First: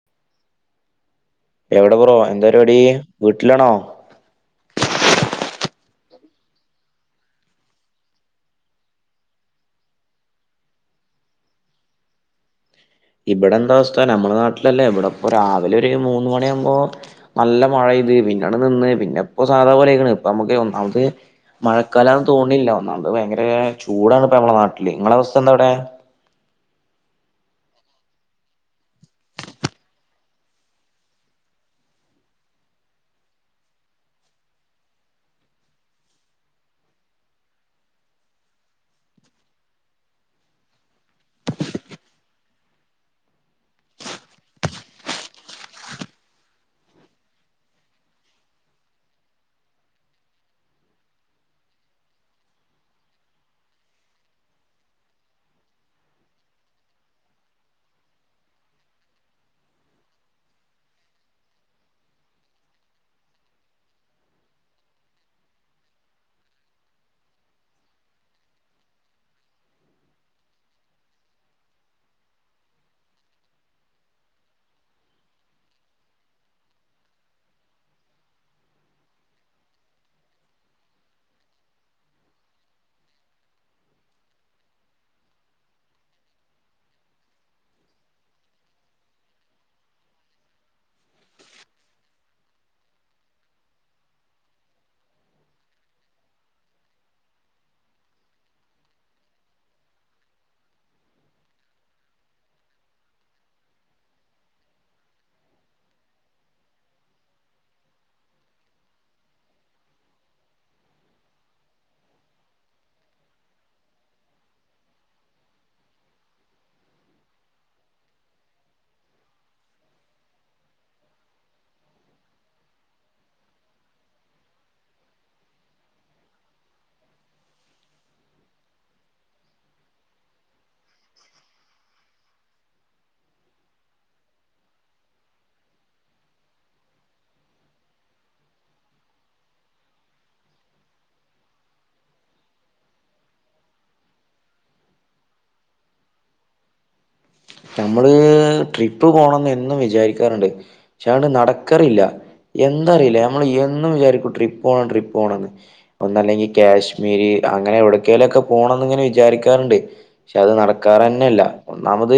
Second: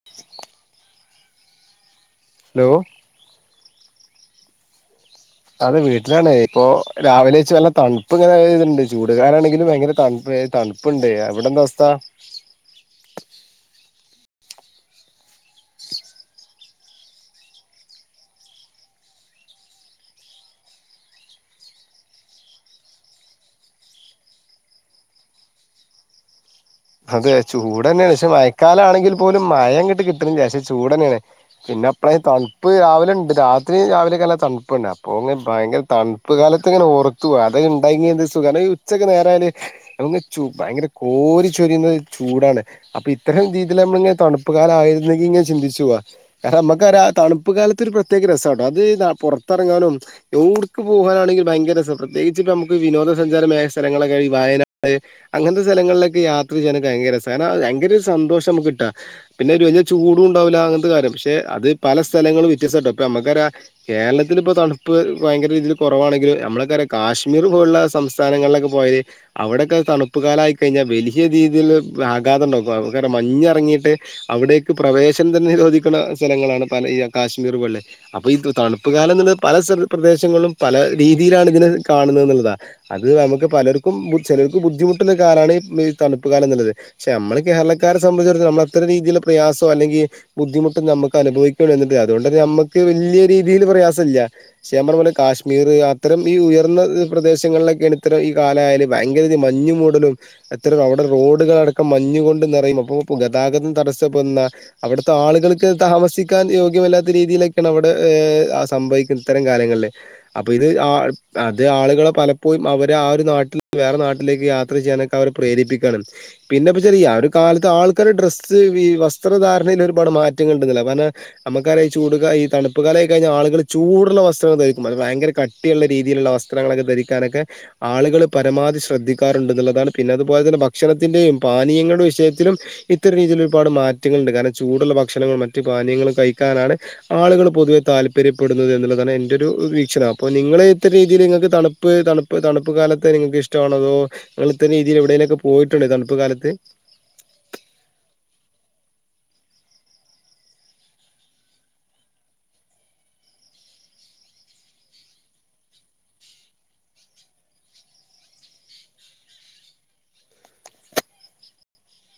[inaudible] എവിടെബ്രോ എന്താ ഹലോ രിവാടി വീട്ട്ലാണോ? അതെ വീട്ടിലാണെ ഇപ്പൊ രാവിലെ വെച്ച് വല്ല തണുപ്പ് ഇങ്ങനെത്ണ്ട് ചൂട്കാലാണെങ്കിലു ഭയങ്കര തണുപ്പ് തണുപ പ്പുണ്ട് അവ്ടെന്താ അവസ്ഥ? ഇബടെന്താ അവസ്ഥ ഞമ്മളെ നാട്ട്ലല്ലേ ബടെപ്പോ രാവിലെ ഒരു മൂന്ന് മണിആമ്പോ നല്ല മഴയ്ത്. പിന്നെട് നിന്ന്. പിന്നെപ്പൊ സാധാ പോലെയ്ക്ക്ണ്. ഇപ്പ അമ്മക്ക് ഒന്നാമത് മഴക്കാലന്ന് തോണ്ണില്ല. ഒന്നാമത് ഭയങ്കരെ ചൂടാണ് പ്പ അമ്മളെ നാട്ട്ല് ങ്ങളെ അവസ്ഥന്താവ്ടെ? അതെ ചൂടെന്നെണ്, ക്ഷേ മയക്കാല ആണെങ്കിൽ പോലും മയങ്ങട്ട് കിട്ട്ൺല്ല്യ ക്ഷേ ചൂട് ന്നെണ്. പിന്നെ പ്ലെ തൺപ്പ് രാവിലെ ണ്ട് രാത്രി രാവിലെക്കെല്ല തണ്പ്പ്ണ്ട് അപ്പോ ങ്ങനെ ഭയങ്കര തൺ പ്പ് കാലത്ത്ങ്ങനെ ഓർത്ത് പോവാ, അത്ണ്ടെങ്കിഎന്ത്‌ സുഖ ഈ ഉച്ചക്കെ നേരയല് ഞമക്ക് ച്ചു ഭയങ്കര കോരി ചൊരിയുന്നത് ചൂടാണ് അപ്പൊ ഇത്തരം രീതിൽ നമ്മള്ങ്ങെ തണുപ്പ് കാലായിര്ന്നെങ്കി ഇങ്ങനെ ചിന്തിചോവ. കാരണം അമ്മക്കറ്യ, തണുപ്പ് കാലത്തൊര് പ്രത്യേക രസാട്ടോ അത് നാ പൊറത്തെറങ്ങാനും യോവുട്ക്ക് പോകാനാണെങ്കി ഭയങ്കര രസം പ്രത്യേകിച്ച് ഇപ്പ മക്ക് വിനോദസഞ്ചാര മേഖ സ്ഥലങ്ങളെകെ ഈ വയനാട് അങ്ങൻത്തെ സ്ഥലങ്ങൾലൊക്കെ യാത്ര ചെയ്യാന്ക്കെ ഭയങ്കരരസ കാര്ണം ഭയങ്കര ഒരു സന്തോഷം മ്മക്ക് ട്ടാ. പിന്നെരു വെല്ല്യ ചൂടു ണ്ടാവുല അങ്ങൻത്തെ കാര്യം പക്ഷെ അത് പല സ്ഥലങ്ങളും വ്യത്യസ്തട്ടോ പ്പൊ ഞമ്മക്കറ്യ കേരളത്തില് പ്പൊ തണുപ്പ് ഭയങ്കര രീതിയിൽ കൊറവാണെങ്കിലും നമ്മളൊക്കെറിയാം കാശ്മീർ പോലുള്ള സംസ് സ്ഥാനങ്ങളിലൊക്കെ പോയല് അവിടെക്കെ തണുപ്പ് കാലായി കയ്ഞ്ഞാ വെലി യ രീതില്ള്ളൊരു ആഘാതണ്ടാക്കു, കാരോ മഞ്ഞെറങ്ങിട്ട് അവിടേക്ക് പ്രവേശനം തന്നെ നിരോധിക്കുന്ന സ്ഥലങ്ങളാണ് പല ഈ കാശ്മീർ പോലെ. അപ്പൊ ഈ തണുപ്പ് കാലം എന്നുള്ളത് പല പ്രദേശങ്ങളിലും പല രീതിയിലാണ് ഇതിനെ കാണുന്നത് ന്ന്ള്ളതാ അത് നമുക്ക് പലർക്കും ചിലർക്ക്‌ ബുദ്ധിമുട്ടുള്ള കാലാണ് ഈ തണുപ്പ് കാലം ന്ന്ള്ളത് ക്ഷെ നമ്മള് കേരളക്കാരെ സംബന്ധിച്ചടത്തോളം നമ്മളത്ര രീതിള്ള പ്രയാസൊ അല്ലെങ്കി ബുദ്ധിമുട്ട് നമുക്ക് അനുഭവിക്കുള്ളൂ എന്നിട്ട്, അതൊണ്ട്ത് അമ്മക്ക് വല്യ രീതീല് പ്രയാസല്യ ശേ പറഞ്ഞ പോലെ കാശ്മീർ അത്തരം ഈ ഉയർന്ന പ്രദേശങ്ങളിലൊക്കെയാണ് ഇത്തരം ഈ കാലായാല് ഭയങ്കര രീതി മഞ്ഞുമൂടലും ഇത്തരം അവിടെ റോഡുകളടക്കം മഞ്ഞു കൊണ്ട് നിറയും അപ്പൊ ഗതാഗതം തടസ്സപ്പെടുന്ന അവിടത്തെ ആളുകൾക്ക് താമസിക്കാൻ യോഗ്യമല്ലാത്ത രീതിയിലൊക്കെയാണ് അവിടെ സംഭവിക്കുന്ന ഇത്തരം കാലങ്ങളില് അപ്പൊ ഇത് ആ അത് ആളുകളെ പലപ്പോഴും അവരെ ആ ഒരു നാട്ടിൽ വേറെ നാട്ടിലേക്ക് യാത്ര ചെയ്യാനൊക്കെ അവരെ പ്രേരിപ്പിക്കാണ് പിന്നെപ്പച്ചാല് ഈ ആഒരു കാലത്ത് ആൾക്കാരെ ഡ്രസ്സ് ഈ വസ്ത്രധാരണയിൽ ഒരുപാട് മാറ്റങ്ങൾ ഉണ്ടന്നില്ല കാരന- അമ്മക്കറ്യ ഈ ചൂടു കാ ഈ തണുപ്പ് കാലായി കഴിഞ്ഞ ആളുകള് ചൂടുള്ള വസ്ത്രങ്ങൾ ധരിക്കും അത് ഭയങ്കര കട് ട്ടിയുള്ള രീതില്ള്ള വസ്ത്രങ്ങളൊക്കെ ധരിക്കാനൊക്കെ ആളുകള് പരമാവധി ശ്രദ്ധിക്കാറുണ്ട്ന്ന്ള്ളതാണ് പിന്നതുപോലെ തന്നെ ഭക്ഷണത്തിൻ്റെയും പാനീയങ്ങളുടെ വിഷയത്തിലും ഇത്തരം രീതിയിൽ ഒരുപാട് മാറ്റങ്ങൾണ്ട്. കാരണം ചൂടുള്ള ഭക്ഷണങ്ങളും മറ്റു പാനീങ്ങളും കഴിക്കാനാണ് ആളുകൾ പൊതുവെ താല്പര്യപ്പെടുന്നത് എന്നുള്ളതാണ് എന്റൊരു വീക്ഷണം, അപ്പൊ നിങ്ങൾ ഇത്ര രീതിയില്ങ്ങക്ക് തണുപ്പ് തണുപ് പ്പ് തണുപ്പ് കാലത്തെ നിങ്ങൾക്ക് ഇഷ്ടണോ അതോ നിങ്ങള് ഇത്തരം രീതിയിൽ എവിടേലൊക്കെ പോയിട്ടുണ്ടോ ഈ തണുപ്പ് കാലത്ത് നമ്മള് ട്രിപ്പ് പോണംന്നെന്നും വിചാരിക്കാറുണ്ട് ക്ഷേ അണ്ട് നടക്കറില്ല എന്തറില്ല നമ്മള് എന്നും വിചാരിക്കും ട്രിപ്പോണം ട്രിപ്പോണംന്ന് ഒന്നല്ലെങ്കി കാശ്മീര് അങ്ങനെ എവിടക്കേലൊക്കെ പോണംന്ന് ങ്ങനെ വിചാരിക്കാറുണ്ട് ക്ഷെ അത് നടക്കാറന്നെല്ല ഒന്നാമത്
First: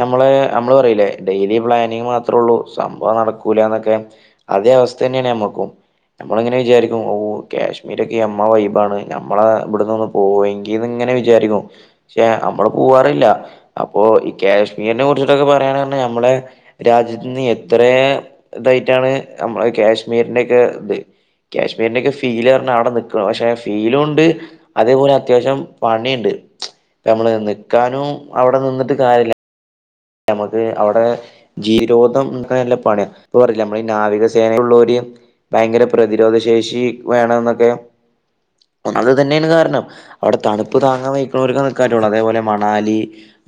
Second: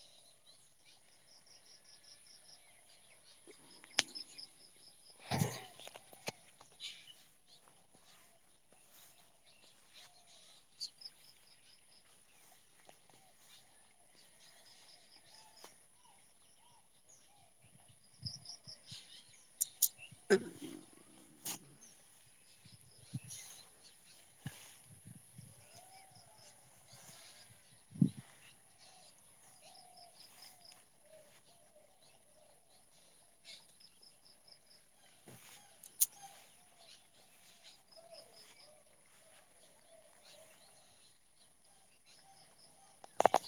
നമ്മളെ അമ്മള് പറീല്ലേ ഡെയിലി പ്ലാനിങ് മാത്രേ ഉള്ളൂ സംഭവം നടക്കൂലാന്നൊക്കെ അതേ അവസ്ഥന്നേണ് ഞമ്മക്കും നമ്മളിങ്ങനെ വിചാരിക്കും, ഓ കാശ്മീരൊക്കെ എമ്മ വൈബാണ്, ഞമ്മളെ ബട്ന്നൊന്നും പോവ്വെങ്കിന്ന്ങ്ങനെ വിചാരിക്കും ക്ഷേ അമ്മള് പോവാറില്ല. അപ്പോ ഇ ക്യാശ്മീരിനെ കുറിചിട്ടൊക്കെ പറയാണ്ർഞ ഞമ്മളെ രാജ്യത്ത്ന്ന് എത്രേ തായിട്ടാണ് നമ്മള കാശ്മീരിന്റൊക്കെ ത് ക്യാശ്മീരിന്റെക്കെ ഫീല്ർഞ്ഞ അവിടെ നിക്കണ, പക്ഷെ ഫീലൂണ്ട് അതേപോലെ അത്യാവശ്യം പണീണ്ട് ഇപ്പം ഞമ്മള് നിക്കാനും അവ്ടെ നിന്ന്ട്ട് കാര്യല്ലാ ഞമ്മക്ക് അവ്ടേ ജീരോധം ക്കെ നല്ല പണ്യാ ഇപ്പം പറീലെ നമ്മളീ നാവികസേനേലുള്ളോര് ഭയ്ങ്കര പ്രതിരോധ ശേഷി വേണം ന്നൊക്കെ അത് ഇതെന്നേണ് കാര്ണം അവ്ടെ തണുപ്പ് താങ്ങാം വെയ്ക്ക്ണോര്ക്ക് നിക്കാറ്റൊള്ളൂ അതേപോലെ മണാലി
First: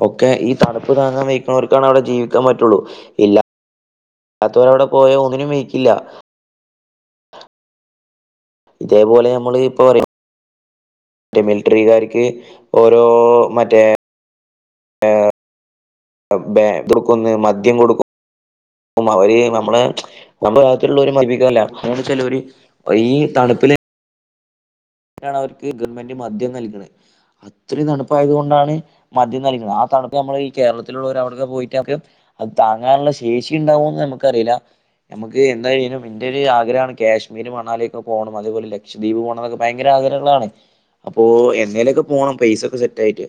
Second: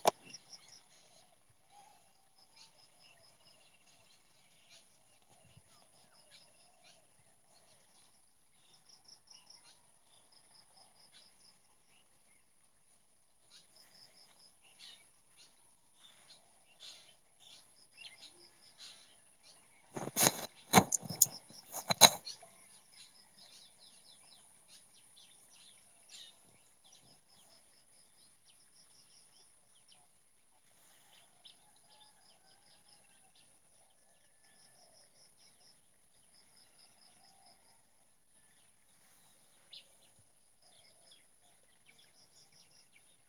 ഒക്കെ ഈ തണ്പ്പ് താങ്ങാം വെയ്ക്ക്ണോര്ക്കാണ് അവ്ടെ ജീവിക്കാം പറ്റാെള്ളൂ ഇല്ല ത്തവരവ്ടെ പോയ ഒന്നിനും വെയ്ക്കില്ല്യാ ഇതേപോലെ ഞമ്മള് ഇപ്പം പറിം റ്റെ മിൽറ്റ്റികാര്ക്ക് ഓരോ മറ്റേ എഹ് ബേ ത്ട്ക്കുംന്ന് മദ്യം കൊട്ക്കും അവര് നമ്മള് [unintelligible] ഭാഗത്ത്ള്ളാേര് മയ്ബിക്കല്ല ചെലോര് പ്പ ഈ തണ്പ്പ്ല് നാണവര്ക്ക് ഗൺമെന്റ് മദ്യം നൽക്ണെ അത്രിം തണ്പ്പായതുകൊണ്ടാണ് മദ്യം നൽക്ണെ ആ തണ്പ്പ് നമ്മൾ ഈ കേരളത്തിലുള്ളവര് അവ്ടൊക്കെ പോയിട്ട് അവക്ക് അത് താങ്ങാന്ള്ള ശേഷി ഇണ്ടാവാേന്ന് നമ്ക്കറീലാ ഞമ്മക്ക് എന്താ കെ [unintelligible] ഇന്റെ ഒര് ആഗ്രഹാണ് കേശ്മീര് മണാല്യൊക്കെ പോണം അതേപോലെ ലക്ഷദീപ് പോണംന്നൊക്കെ ഭയങ്കര ആഗ്രഹങ്ങളാണ് അപ്പോ എന്നേലെക്കെ പോണം പെയ്സാെക്കെ സെറ്റായ്ട്ട്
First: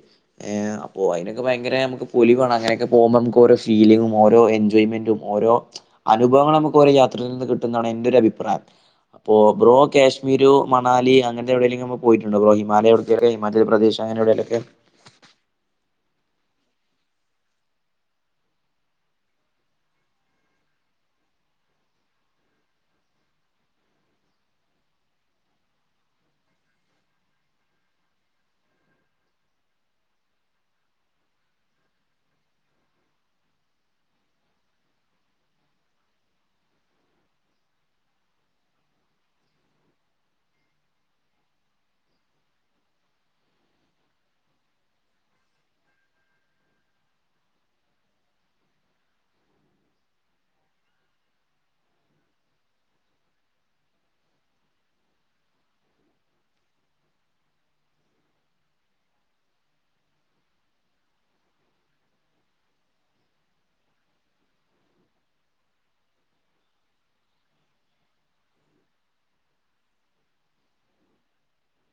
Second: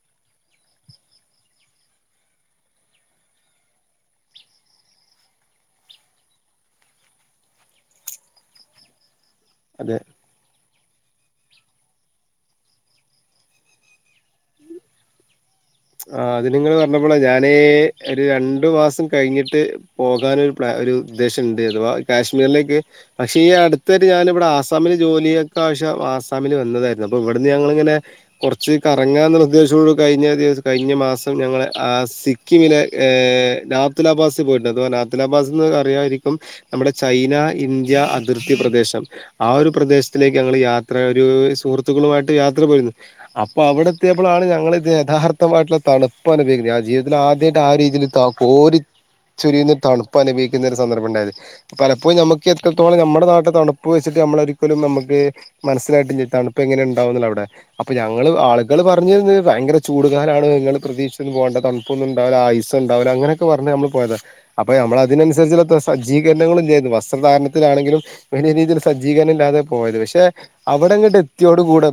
ഏഹ് അപ്പോ അയ്നൊക്കെ ഭയങ്കെരെ നമുക്ക് പൊലിവാണ് അങ്ങനെക്കെ പോവുമ്പമുക്ക് ഓരോ ഫീലിങ്ങും ഓരോ എൻജോയ്മെന്റും ഓരോ അനുഭവങ്ങളമുക്ക് ഓരോ യാത്രയിൽ നിന്ന് കിട്ട്ന്നാണ് എന്റൊര് അഭിപ്രായം അപ്പോ ബ്രോ അത് കേശ്മീരു മണാലി അങ്ങെൻത്തെ എവ്ടേലെങ്കിം മ്പ് പോയിട്ട്ണ്ടാേ ബ്രോ ഹിമാലയ ഒട്ക്കേലൊക്കെ ഹിമാചൽ പ്രദേശ് അങ്ങെനെ എവ്ടേലൊക്കെ ആഹ് അത് നിങ്ങെള് പർഞ്ഞപ്പളാ ഞാന് ഒര് രണ്ട് മാസം കയ്ഞ്ഞ്ട്ട് പോകാനാെരു പ്ലാ ഒരു ദ്ദേശെണ്ട് അഥവാ കാശ്മീർലേക്ക് പക്ഷെ ഈ അട്ത്തായ്ട്ട് ഞാന്‌വ്ടെ ആസാമ്‌ല് ജോലിയൊക്കാവശ്യം ആസാമില് വന്നെതേയ്ര്ന്നു അപ്പൊ ഇവട്ന്ന് ഞങ്ങള്ങ്ങെനെ കൊർച്ച് കറങ്ങാന്ന് ഉദ്ദേശ്തോട് കയ്ഞ്ഞാെരീസ് കഴിഞ്ഞ മാസം ഞങ്ങള് ആഹ് സിക്കിമ്മില് ഏഹ് രാത്തിലാഭാസി പോയിട്ട് അതു പോലാ ത്ത്ലാഭാസ്ന്ന് അറിയായ്രിക്കും നമ്മ്ടെ ചൈനാ ഇന്ത്യാ അതിർത്തി പ്രദേശം ആ ഒരു പ്രദേശ്ത്തിലേക്ക് ഞങ്ങള് യാത്രാ ഒരൂ സുഹൃത്തുക്കളുവായ്ട്ട് യാത്ര പോയ്ര്ന്നു അപ്പൊ അവ്ടെ എത്ത്യേപ്പളാണ് ഞങ്ങള് ഇത് യഥാർ ത്തമായ്ട്ട്ള്ള തണ്പ്പനുഭവിക്ക്ണ് ഞാൻ ജീവ്തത്തിലാദ്യായ്ട്ടാ ആ രീതീല് ത കോരി ചാെരിയുന്ന തണ്പ്പനുഭിക്കുന്നെരു സന്ദർബണ്ടായെത് പലപ്പോഴും ഞമ്മെക്ക് എത്രെത്തോളം ഞമ്മടെ നാട്ട്ലെ തണ്പ്പ് വെച്ചിട്ട് അമ്മെള് ഒരിക്കെലും നമ്മക്ക് മനസ്സ്ലായ്ട്ടില്ലേ തണ്പ്പ് എങ്ങെനെണ്ടാവുന്ന്ള്ള അവ്ടെ അപ്പൊ ഞങ്ങെള് ആള്കള് പർഞ്ഞ്ന്ന് ഭയങ്കെര ചൂട് കാലാണ് ഇങ്ങെള് പ്രതീഷ്ച്ചൊന്നും പോണ്ട തണ്പ്പൊന്നുംണ്ടാവ്‌ല അയ്സ്ണ്ടാവൂല അങ്ങെനെയെക്കെ പർഞ്ഞ് നമ്മെള് പോയെതാ അപ്പം ഞമ്മളതിനൻസര്ച്ച്ള്ളത്ര സജ്ജീകര്ണങ്ങളും ഇല്യാര്ന്നു വസ്ത്രധാര്ണത്തിലാണെങ്കിലും വെലിയ രീതിയിൽ സജ്ജീകരണം ഇല്ലാതെ പോയെത് പക്ഷെ അവ്ടെങ്ങെട് എത്ത്യോട് കൂടെ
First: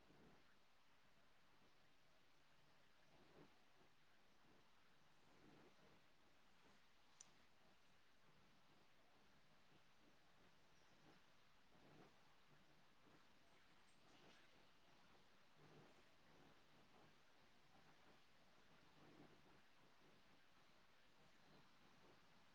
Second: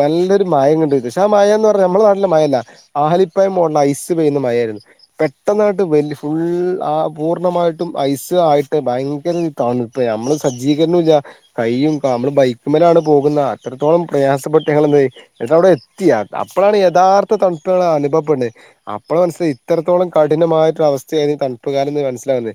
നല്ലെരു മയങ്ങെട്യ്ത് ക്ഷെ ആ മയാന്ന് പർഞ്ഞാ ഞമ്മെളെ നാ ട്ട്ൽല്ലെ മയെല്ലാ ആലിപ്പയം മോഡ്ല് ഐസ് പെയ്യ്ന്ന മയായ്ര്ന്ന് പെട്ടെന്ന്ങ്ങെട്ട് വെൽ ഫുൾ ആഹ് പൂർണ്ണമായ്ട്ടും ഐസ് ആയ്ട്ട് ഭയ്ങ്കെരൊര് തണ്പ്പെ ഞമ്മെള് സജ്ജീകരണുല്ലാ കയ്യും കാ മ്മള് ബൈക്ക്മ്മലാണ് പോകുന്ന് അത്രെത്തോളം പ്രയാസപ്പെട്ട് ഞങ്ങളെന്തായ് ന്നിട്ടവ്ടെ എത്തി അഹ് അപ്പളാണ് യഥാർത്ഥ തൺപ്പ് ഞങ്ങളനുഭവപ്പെട്ണെ അപ്പളാ മൻസ്സ്ലായ് ഇത്രത്തോളം കഠിനമായ്ട്ടൊര അവസ്ഥേനി തൺപ്പ്കാലംന്ന് മൻസ്സ്ലാവ്ന്നെ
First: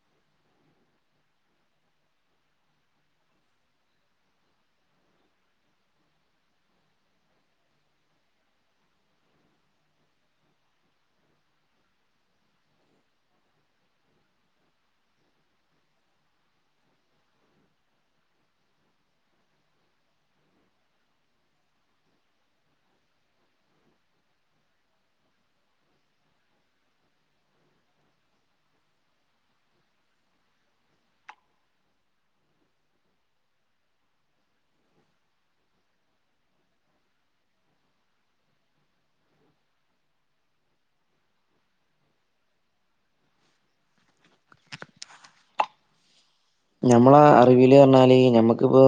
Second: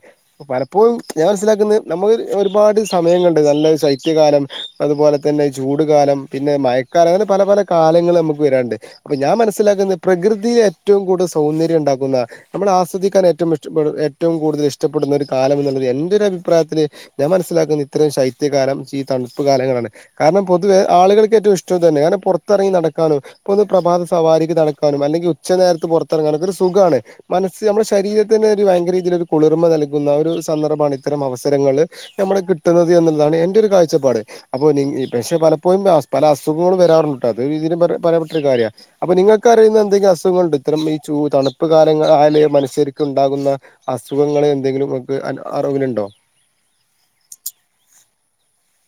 പലപ്പോഴും ഞാൻ മൻസ്സിലാക്ക്ന്ന് നമ്മള് ഒരുപാട് സമയം കണ്ട് നല്ല ശൈത്യകാലം അതുപോലെ തന്നെ ചൂട് കാലം പിന്നെ മയക്കാലം അങ്ങനെ പല പല കാലങ്ങൾ നമുക്ക് വരാണ്ട് അപ്പം ഞാൻ മനസ്സ്ലാക്ക്ന്നെ പ്രകൃതീ ഏറ്റവും കൂട്ത സൗന്ദര്യംണ്ടാക്കുന്ന നമ്മൾ ആസ്വദിക്കാനേറ്റവും ഇഷ്ടപ്പെട് ഏറ്റവും കൂടുതലി ഷ്ടപ്പെടുന്ന ഒരു കാല ന്നുള്ളത് എന്റെ ഒരു അഭിപ്രായത്തില് ഞാൻ മനസ്സിലാക്കുന്നു ഇത്രേം ശൈത്യകാലംശി തണുപ്പ് കാലങ്ങളാണ് കാരണം പൊതുവേ ആളുകൾക്ക് ഏറ്റവു ഇഷ്ടവു തന്നെ. കാരണം പുറത്തെറങ്ങി നടക്കാനും പ്പന്ന് പ്രഭാത സവാരിക്ക് നടക്കാനും അല്ലെങ്കിൽ ഉച്ചനേരത്ത് പുറത്തെറങ്ങാനുംഒക്കൊരു സുഖാണ് മനസ്സ് നമ്മളെ ശരീരത്തിന് ഒരു വയങ്കര ഇതിലൊരു കുളിർമ നൽകുന്ന ഒരു സന്ദർഭാണ് ഇത്തരം അവസരങ്ങള് നമ്മള് കിട്ടുന്നത് എന്നുള്ളതാണ് എന്റെ ഒരു കാഴ്ചപ്പാട് അപ്പൊ നി പക്ഷെ പലപ്പോഴും പല അസുഖങ്ങളും വരാറുണ്ട്ട്ടോ. അത് ഇതിലും പറയപ്പെട്ടൊരു കാര്യ അപ്പൊ നിങ്ങക്ക് അറിയുന്ന എന്തെങ്കിലും അസുഖങ്ങള്ണ്ടോ. ഇത്രം ഈ ചൂ തണുപ്പ് കാലങ്ങആ ലാ ള മനുഷ്യർക്ക് ണ്ടാകുന്ന അസു ങ്ങെളെന്തെങ്കിലും ങ്ങക്ക് അൻ അറ് വിലുണ്ടോ നമ്മളെ അറിവില് റഞ്ഞാല്... ഞമ്മക്കിപ്പോ.,.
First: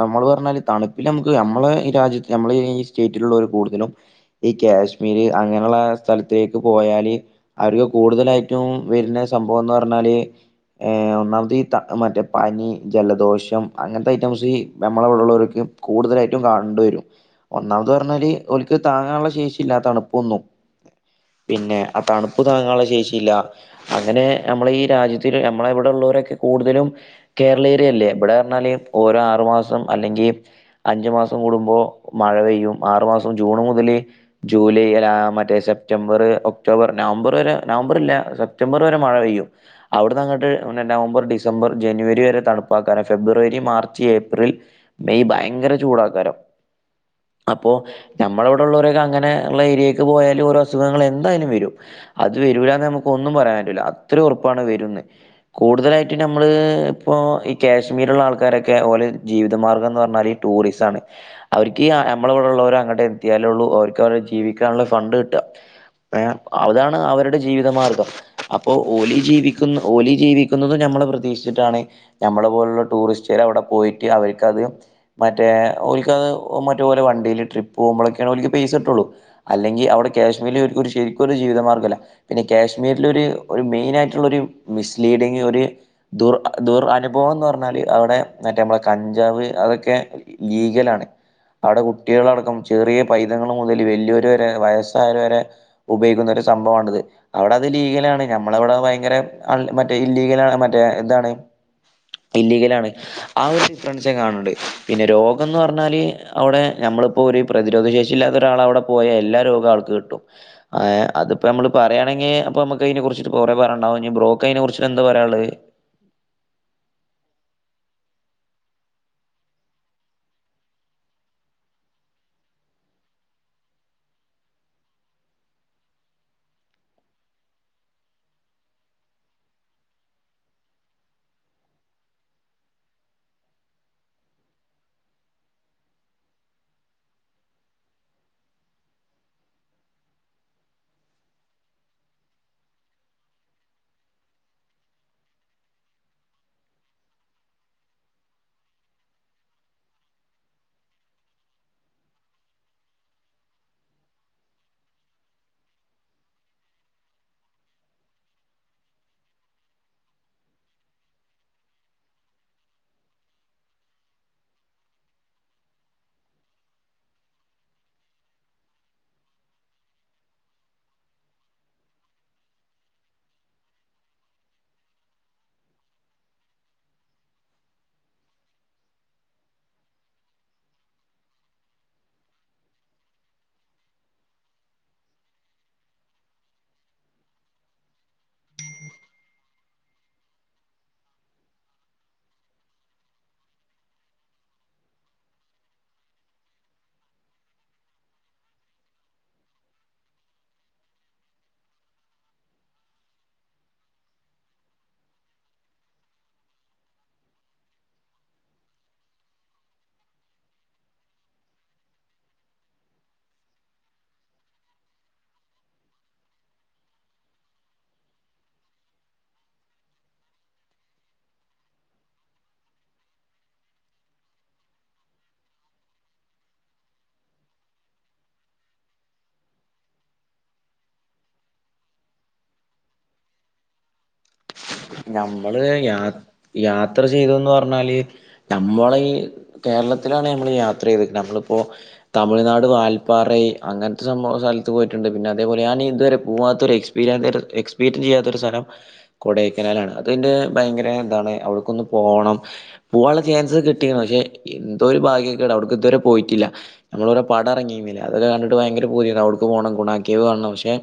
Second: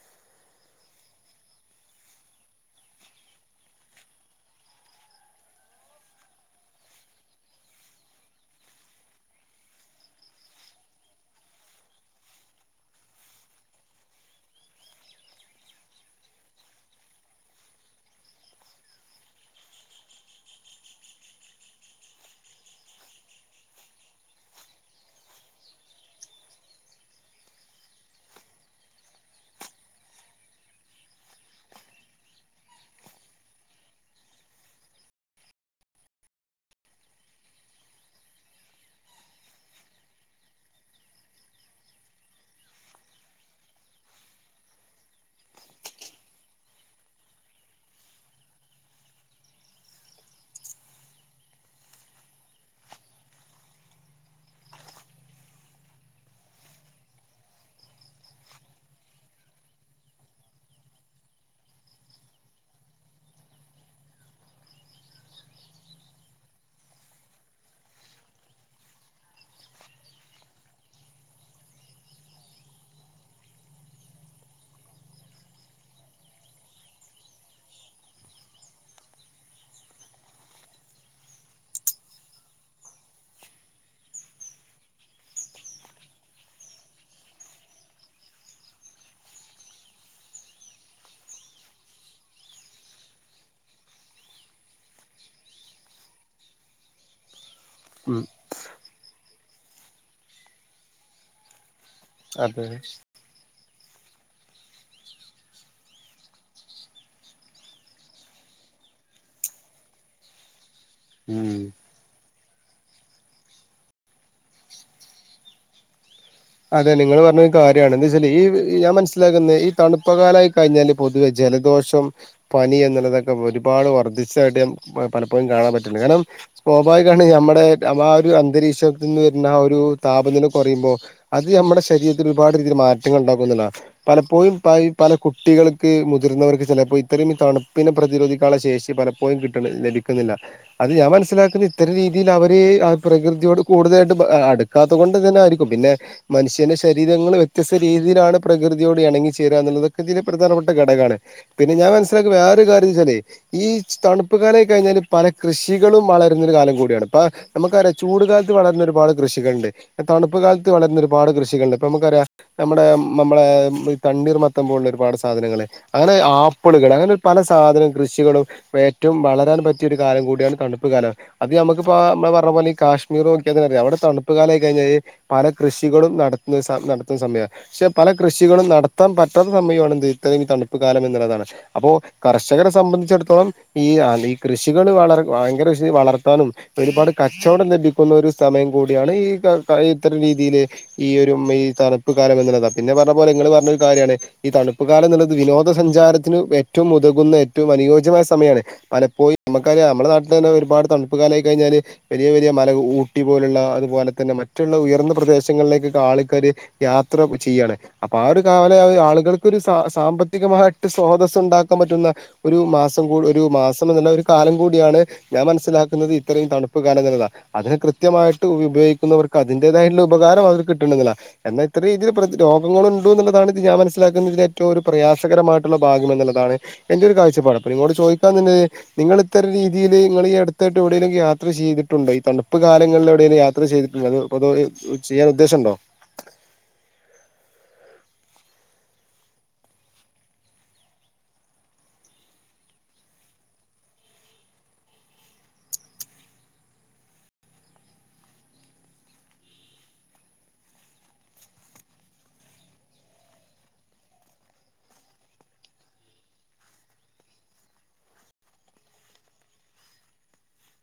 നമ്മള് പറഞ്ഞാല് തണുപ്പില് നമുക്ക് നമ്മളെ ഈ രാജ്യത്ത് നമ്മള് ഈ സ്റ്റേറ്റിലുള്ളവർ കൂടുതലും ഈ കാശ്മീര് അങ്ങനെള്ള സ്ഥലത്തെക്ക് പോയാല് അവർക്ക് കൂടുതലായിട്ടും വരുന്ന സംഭവം ന്ന് പറഞ്ഞാല് ഏ.. ഒന്നാമതി ത മറ്റേ പനി ജലദോഷം അങ്ങനത്തെ ഐറ്റംസീ നമ്മളെവിടുള്ളോർക്ക് കൂടുതലായിട്ടും കാണ് ണ്ട് വരും ഒന്നാമത് പറഞ്ഞാല് ഓൽക്ക് താങ്ങാന്ള്ള ശേഷി ഇല്ല. തണുപ്പൊന്നും പിന്നെ ആ തണുപ്പ് താങ്ങാള്ള ശേഷില്ല അങ്ങനെ നമ്മള ഈ രാജ്യത്തില് നമ്മളവിടെ ഉള്ളൊരൊക്കെ കൂടുതലും കേരളീയരല്ലേ. ഇബ്ടെ ന്നറിഞ്ഞാല് ഓരോ ആറു മാസം അല്ലെങ്കി അഞ്ചു മാസം കൂടുമ്പോ മഴ പെയ്യും. ആറു മാസം ജൂണ് മുതല് ജൂലൈ അലാ മറ്റേ സെപ്റ്റംബർ ഒക്ടോബർ നവംബർ വരെ നവംബറില്ല സെപ്റ്റംബർ വരെ മഴ പെയ്യും അവിടുന്നങ്ങേട്ട് നവംബർ ഡിസംബർ ഡിസംബർ ജനുവരി വരെ തണുപ്പാക്കാരം ഫെബ്രുവരി മാർച്ച് ഏപ്രിൽ മെയ് ഭയങ്കര ചൂടാക്കാരം. അപ്പോ ഞമ്മടവടൊള്ളോരൊക്കെ അങ്ങനെ ഒള്ള ഏരിയായ്ക്ക് പോയാലും ഓരോ അസുഖങ്ങള് എന്തായാലും വരും അത് വരൂലാന്ന് നമക്ക് ഒന്നും പറയയാൻപറ്റൂല. അത്രയും ഒറപ്പാണ് വരുന്ന്. കൂടുതലായി റ്റ നമ്മള് പ്പോ ഈ കാശ്മീറ് ള്ള ആൾക്കാരൊക്കെ ഓലെ ജീവിതമാർഗ്ഗം ന്ന് പറഞ്ഞാല് ഈ ടൂറിസാണ്, അവർക്കീ അമ്മളവിടെ ഉള്ളവരങ്ങട്ട് എത്തിയാലൊ ള്ളൂ ഓ ർക്ക വടെ ജീവിക്കാനുള്ള ഫണ്ട് കിട്ട, യേ, അതാണ് അവരുടെ ജീവിതമാർഗ്ഗം, അപ്പോ ഓലി ജീവിക്കുന്ന ഓലീ ജീവിക്കുന്നതും നമ്മള് പ്രതീക്ഷിച്ചിട്ടാണ് നമ്മളെ പോലുള്ള ടൂറിസ്റ്റേരവിടെ പോയിട്ട് അവർക്കത്, മറ്റേ ഓൽക്ക് അത് മറ്റേ ഓല വണ്ടീൽ ട്രിപ്പോ കുമ്പളൊക്കേണ് ണോല്ക്ക് പൈസട്ടുള്ളൂ, അല്ലെങ്കിൽ അവിടെ കാശ്മീരിലൊർക്കൊരു ശരിക്കുരു ജീവിതമാർഗംല്ല, പിന്നെ കാശ്മീരിലൊര് ഒര് മെയിനാ യിട്ടുള്ള ഒരു മിസ്ലീ ഡിങ് ഒരു, ദുർ ദുർ അനുഭവം ന്ന് പറഞ്ഞാല് അവിടെ മറ്റേ നമ്മളെ കഞ്ചാവ് അതൊക്കെ, ലീഗലാണ്, അവിടെ കുട്ടികളടക്കം ചെറിയ പൈതങ്ങൾ മുതൽ വല്ല്യൊര് വരെ വയസ്സായരു വരെ, ഉപയോഗിക്കുന്ന ഒരു സംഭവാണ് ട്ടൊത്., അവിടെ അത് ഉം ലീഗലാണ്, നമ്മള വിടെ വ യങ്കര മറ്റ് ഇല്ലീഗലാണ്. മറ്റേ എന്താണ്, അതെ ഇില്ലിഗലാണ്, ഹ് ആ ഒരു ഡിഫറൻസെ കാണുന്ന്ണ്ട്. പിന്നെ രോഗംന്ന് പറഞ്ഞാല് അവിടെ നമ്മളിപ്പോ ഒര്, പ്രതിരോധ ശേഷി ഇല്ലാത്ത ഒരാള വിടെ പോയാ എല്ലാ രോഗ ആൾക്കു കിട്ടും, ഏഹ് അതിപ്പോ ഉം നമ്മള് പറയാണെങ്കി അപ്പൊ നമുക്ക് അയിന കുറിച്ച് കുറെ പറയാണ്ടാവും, ബ്രോക്ക് അയിനെ കുറിച്ച് എന്താ പറയാള്ളത്? അതെ നിങ്ങള് പറഞ്ഞൊരു കാര്യാണ്. എന്തച്ചാല് ഈ ഞാൻ മനസ്സിലാക്കുന്നത് ഈ തണുപ്പ കാലായി കയിഞ്ഞാല് പൊതുവെ ജലദോഷം, പനി എന്നുള്ളതൊക്കെ ഒരുപാട് വർദ്ധിച്ചതായിട്ട് ഞാൻ പലപ്പോഴും കാണാ പറ്റ്ണ്ട്, കാരണം, സ്വാഭാവികാണ് നമ്മുടെ ആ വാ ഒരു അന്തരീക്ഷത്തിന്ന് വരുന്ന ആ ഒരു താപനില കുറയുമ്പോ, അത് നമ്മടെ ശരീരത്തിലൊരുപാട് രീതിയില് മാറ്റങ്ങൾ ണ്ടാക്കുംന്ന്ള്ളതാണ്. പലപ്പോഴും പയ് പല കുട്ടികൾക്ക്, മുതിർന്നവർക്ക് ചെലേപ്പം ഇത്രയും തണുപ്പ്നെ പ്രതിരോധിക്കാൻള്ള ശേഷി പല പോയും കിട്ടണ ലഭിക്കുന്നില്ല അത് ഞാൻ മനസ്സിലാക്ക്ന്ന ഇത്തര രീതിയില് അവര് ആ പ്രകൃതിയോട് കൂടുതലായിട്ടും അ അട് ക്കാത്തെ കൊണ്ട് തന്നെ ആയിരിക്കും. പിന്നെ മനുഷ്യന്റെ ശരീരങ്ങൾ വ്യത്യസ്ത രീതിയിലാണ് പ്രകൃതിയോട് എണങ്ങി ചേരാന്നുള്ളതൊക്കെ തിന്റെ പ്രധാനപ്പെട്ട ഘടകാണ്. പിന്നെ ഞാ മൻസിലാക്ക്യ വേറൊരു കാര്യന്നെച്ചാലെ ഈ തണ്പ്പ് കാലായി കഴിഞ്ഞാല് പല കൃഷികളും വളരുന്നൊരു കാലം കൂടിയാണ്. പ്പ അമ്മക്കറിയാ ചൂട് കാലത്ത് വളരുന്ന ഒരുപാട് കൃഷികൾണ്ട്, തണ്പ്പു കാലത്ത് വളര്ന്ന ഒരുപാട് കൃഷികള്ണ്ട്, പ്പൊ മ്മക്കറിയാ നമ്മുടെ മമ്മളേ മ് തണ്ണീർ മത്തൻ പോൽള്ളുരുപാട് സാധനങ്ങള് അങ്ങനെ ആപ്പ്ള്കള് അങ്ങനൊരു പല സാധനം കൃഷികളും, പ്പെ ഏറ്റവും വളരാന് പറ്റിയൊരു കാലം കൂടിയാണ് തണുപ്പ് കാലാ. അത് നമുക്ക്പ്പോ മ്മള് പറഞ്ഞ പോലെ ഈ കാശ്മീറ് നോക്ക്യാ തന്നെ അറിയാ. അവ്ടെ തണുപ്പ്‌ കാലായി കഴിഞ്ഞായ് പല കൃഷി ത്തികളും നടത്തുന്ന സ നടത്തുന്ന സമയാ പക്ഷെ പല കൃഷികളും നടത്താം പറ്റാത്ത സമയു ആണ് ന്ത് ഇത്രയും ഈ തണുപ്പ് കാലം എന്ന്ള്ളതാണ്, അപ്പോ കർഷകരെ സംബന്ധിച്ചിടത്തോളം ഈ ആഹ് ഈ കൃഷികള് വളർ ഭയങ്കര കൃഷി വളർത്താനും, ഒരുപാട് കച്ചവടം ലഭിക്കുന്നൊരു സമയം കൂടിയാണ്. ഈ ക ക ഈ ഇത്തരം രീതിയില്, ഈയൊരു മ്മ് ഈ തണ്പ്പ് കാലം എന്ന്ള്ളതാ. പിന്നെ പറഞ്ഞ പോലെ ങ്ങള് പറഞ്ഞ ഒരു കാര്യാണ് ഈ തണുപ്പ് കാലം ന്ന്ള്ളത് വിനോദ സഞ്ചാരത്തിന് ഏറ്റവും ഉതകുന്ന, ഏറ്റവും അനുയോജ്യമായ സമയാണ് പലപ്പോയി നമക്കറിയാ നമ്മളെ നാട്ടിലെന്നെ ഒരുപാട് തണുപ്പുകാലായി കഴിഞ്ഞാല് വെലിയ, വെലിയ മല ഊട്ടി പോലുള്ള അതുപോലെ തന്നെ മറ്റുള്ള ഉയർന്ന പ്രദേശങ്ങളിലേക്കൊക്കെ ആള്ക്കാര്, യാത്ര ചെയ്യാണ്, അപ്പൊ ആ ഒരു കാവല ആളുകൾക്കൊരു സ സാമ്പത്തികമായിട്ട് സ്രോതസുണ്ടാക്കാം പറ്റുന്ന, ഒരു മാസം കൂ ഒരു മാസം എന്നുള്ള ഒരു കാലം കൂടിയാണ്, ഞാൻ മനസ്സിലാക്കുന്നത് ഇത്രയും തണുപ്പ് കാലം നല്ലതാ. അതിന് കൃത്യമായിട്ട് ഉപയോഗിക്കുന്നവർക്ക് അതിന്റേതായിട്ട്ള്ള, ഉപകാരം അവർക്ക് കിട്ട്ന്ന് ളളതാ, എന്നാ ഇത്ര രീതിയിൽ പ്രതി രോഗങ്ങള്ണ്ട് ന്ന്ള്ളതാണ് ഇത് ഞാൻ മനസ്സിലാക്കുന്നതിന് ഏറ്റവും ഒരു പ്രയാസകരമായിട്ട്ള്ള ഭാഗം എന്ന്ള്ളതാണ്. എന്റെ ഒരു കാഴ്ചപ്പാട്, അപ്പൊ നിങ്ങളോട് ചോയിക്കാൻ നിന്നത് നിങ്ങള് ഇത്തര ഒര് രീതിയില് ങ്ങള് ഈ അട്ത്തായിട്ട് എവ്ടേലും യാത്ര ചെയ്തിട്ടുണ്ടൊ ഈ തണുപ്പ് കാലങ്ങളൊവ്ടേലും യാത്ര ചെയ്തിട്ടുണ്ടോ അതോ? പൊതുവെ ഞമ്മള് യാ യാത്ര ചെയ്ത് ന്ന് പർഞ്ഞാല് ഞമ്മളെ ഈ കേരളത്തിലാണ് നമ്മള് യാത്രയ്തെ. നമ്മള് പ്പൊ തമിഴ്നാട്, വാൽപ്പറ ഈ അങ്ങ ൻത്തെ സംഭവ സ്ഥൽത്ത് പോയിട്ട്ണ്ട്. പിന്നെ അതെ പോലെ ഞാൻ ഇത് വരെ പോവാത്തൊര് എക്സ് പീരിയൻടേറ്റർ എക്സ്പീറ്റിൻ ചെയ്യാത്തരു സ്ഥലം കൊടൈക്കനാലാണ്. അത് ന്റെ ഭയങ്കര ന്താണ് അവ്ട്ക്കൊന്ന് പോണം പോവാൻള്ള ചാൻസ് കിട്ടിക്ണ്. പക്ഷെ എന്തോ ഒര് ഭാഗ്യക്കെടാ അവ്‌ട് ക്ക് തുവരെ പോയിട്ടില്ല. നമ്മള് ഒരൊ പടം എർങ്ങീരുന്നില്ലെ അതക്കെ കണ്ട്ട്ട് ഭയങ്കര പൂതിയാര്ന്ന് അവ്‌ട്ക്ക് പോണം, ഗുണാക്കേവ് കാണണം പക്ഷെ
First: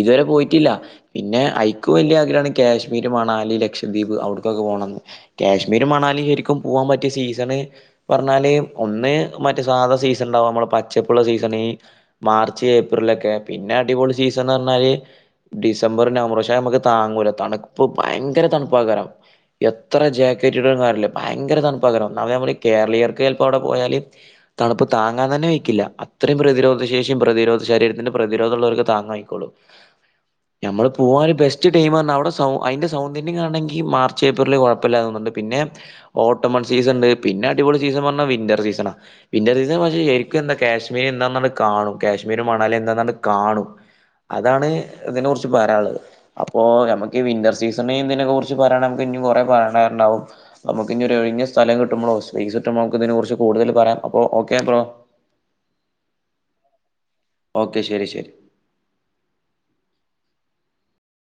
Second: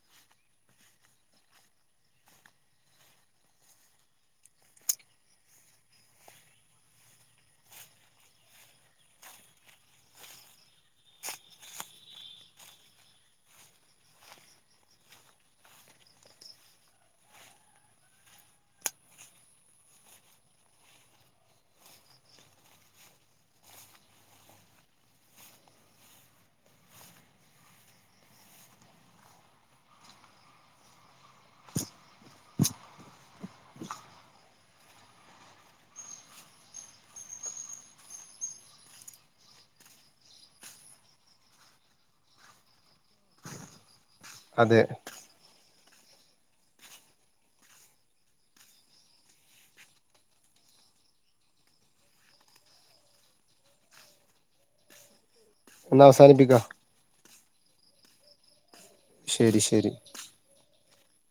ഇതുവരെ പോയിട്ടില്ല. പിന്നെ ഐക്കു വലിയ ആഗ്രഹാണ് ക്യാശ്മീര്, മണാലി, ലക്ഷദ്വീപ്, അവ്ട് കൊക്കെ പോണംന്ന്. ക്യാശ്മീരും, മണാലിം ശരിക്കും പോവാം പറ്റിയ സീസണ് പർണാല് ഒന്ന് മറ്റെ സാധാ സീസൺ ണ്ടാവും അമ്മളെ പച്ചപ്പ്ള്ള സീസണ്. മാർച്ച്, ഏപ്രിലൊക്കെ പിന്നെ അടിപൊളി സീസണർണാല് ഡിസംമ്പറും, നവംമ്പറും പക്ഷെ അമ്മക്ക് താങ്ങൂല. തണ്പ്പ് ഭയങ്കര തണ്പ്പാക്കാരം. എത്ര ജാക്കറ്റ് ഇടണംന്നർ ല്ലാ. ഭയങ്കര തണ്പ്പാക്കാരം ഒന്നാമത് നമ്മള് കേരളീയർക്കെൽപ്പൊ അവ്ടെ പോയാല് തണ്പ്പ് താങ്ങാൻ തന്നെ വെയ്ക്കില്ല. അത്രയും പ്രതിരോധ ശേഷിയും, പ്രതിരോധ ശരീരത്തിന്റെ പ്രതിരോധള്ളാർക്കേ താങ്ങായിക്കോളും ഞമ്മള് പോവാന് ബെസ്റ്റ് ടൈം അവിടെ. സൗ അതിൻ്റെ സൗന്ദര്യം കാണെങ്കിൽ മാർച്ച് ഏപ്രിലിൽ കുപ്പമില്ലാതോനുണ്ട് പിന്നെ. ഓട്ടംൺ സീസൺണ്ട് പിന്നെ അടിപൊളി സീസൺ പറഞ്ഞാൽ വിന്റർ സീസണാ. പിന്നെ അത് പക്ഷെ ശരിക്കും എന്താ കാശ്മീർ എന്താ കാണും കാശ്മീർ മണാലി എന്താ കാണും. അതാണ് അതെ ഇതിനെ കുറിച്ച് പറയാനുള്ളത് അപ്പോ ഞമക്ക്. ഈ വിന്റർ സീസംണ് ഇതിനെ കുറിച്ച് പറയാൻ നമുക്ക് ഇനി കുറെ പറയാറുണ്ടാവും. നമുക്ക് ഇനി ഒരു ഒഴിഞ്ഞ സ്ഥലം കിട്ടുമോ സ്പേസ് കിട്ടുമ്പോ ഒക്കെ നമക്ക് ഇതിനെ കുറിച്ച് കൂടുതൽ പറയാം അപ്പൊ ഓക്കെ ബ്രോ. ഇന്ന് അവസാനിപ്പിക്കാ. ഓക്കെ ശരി ശരി. ശരി ശരി.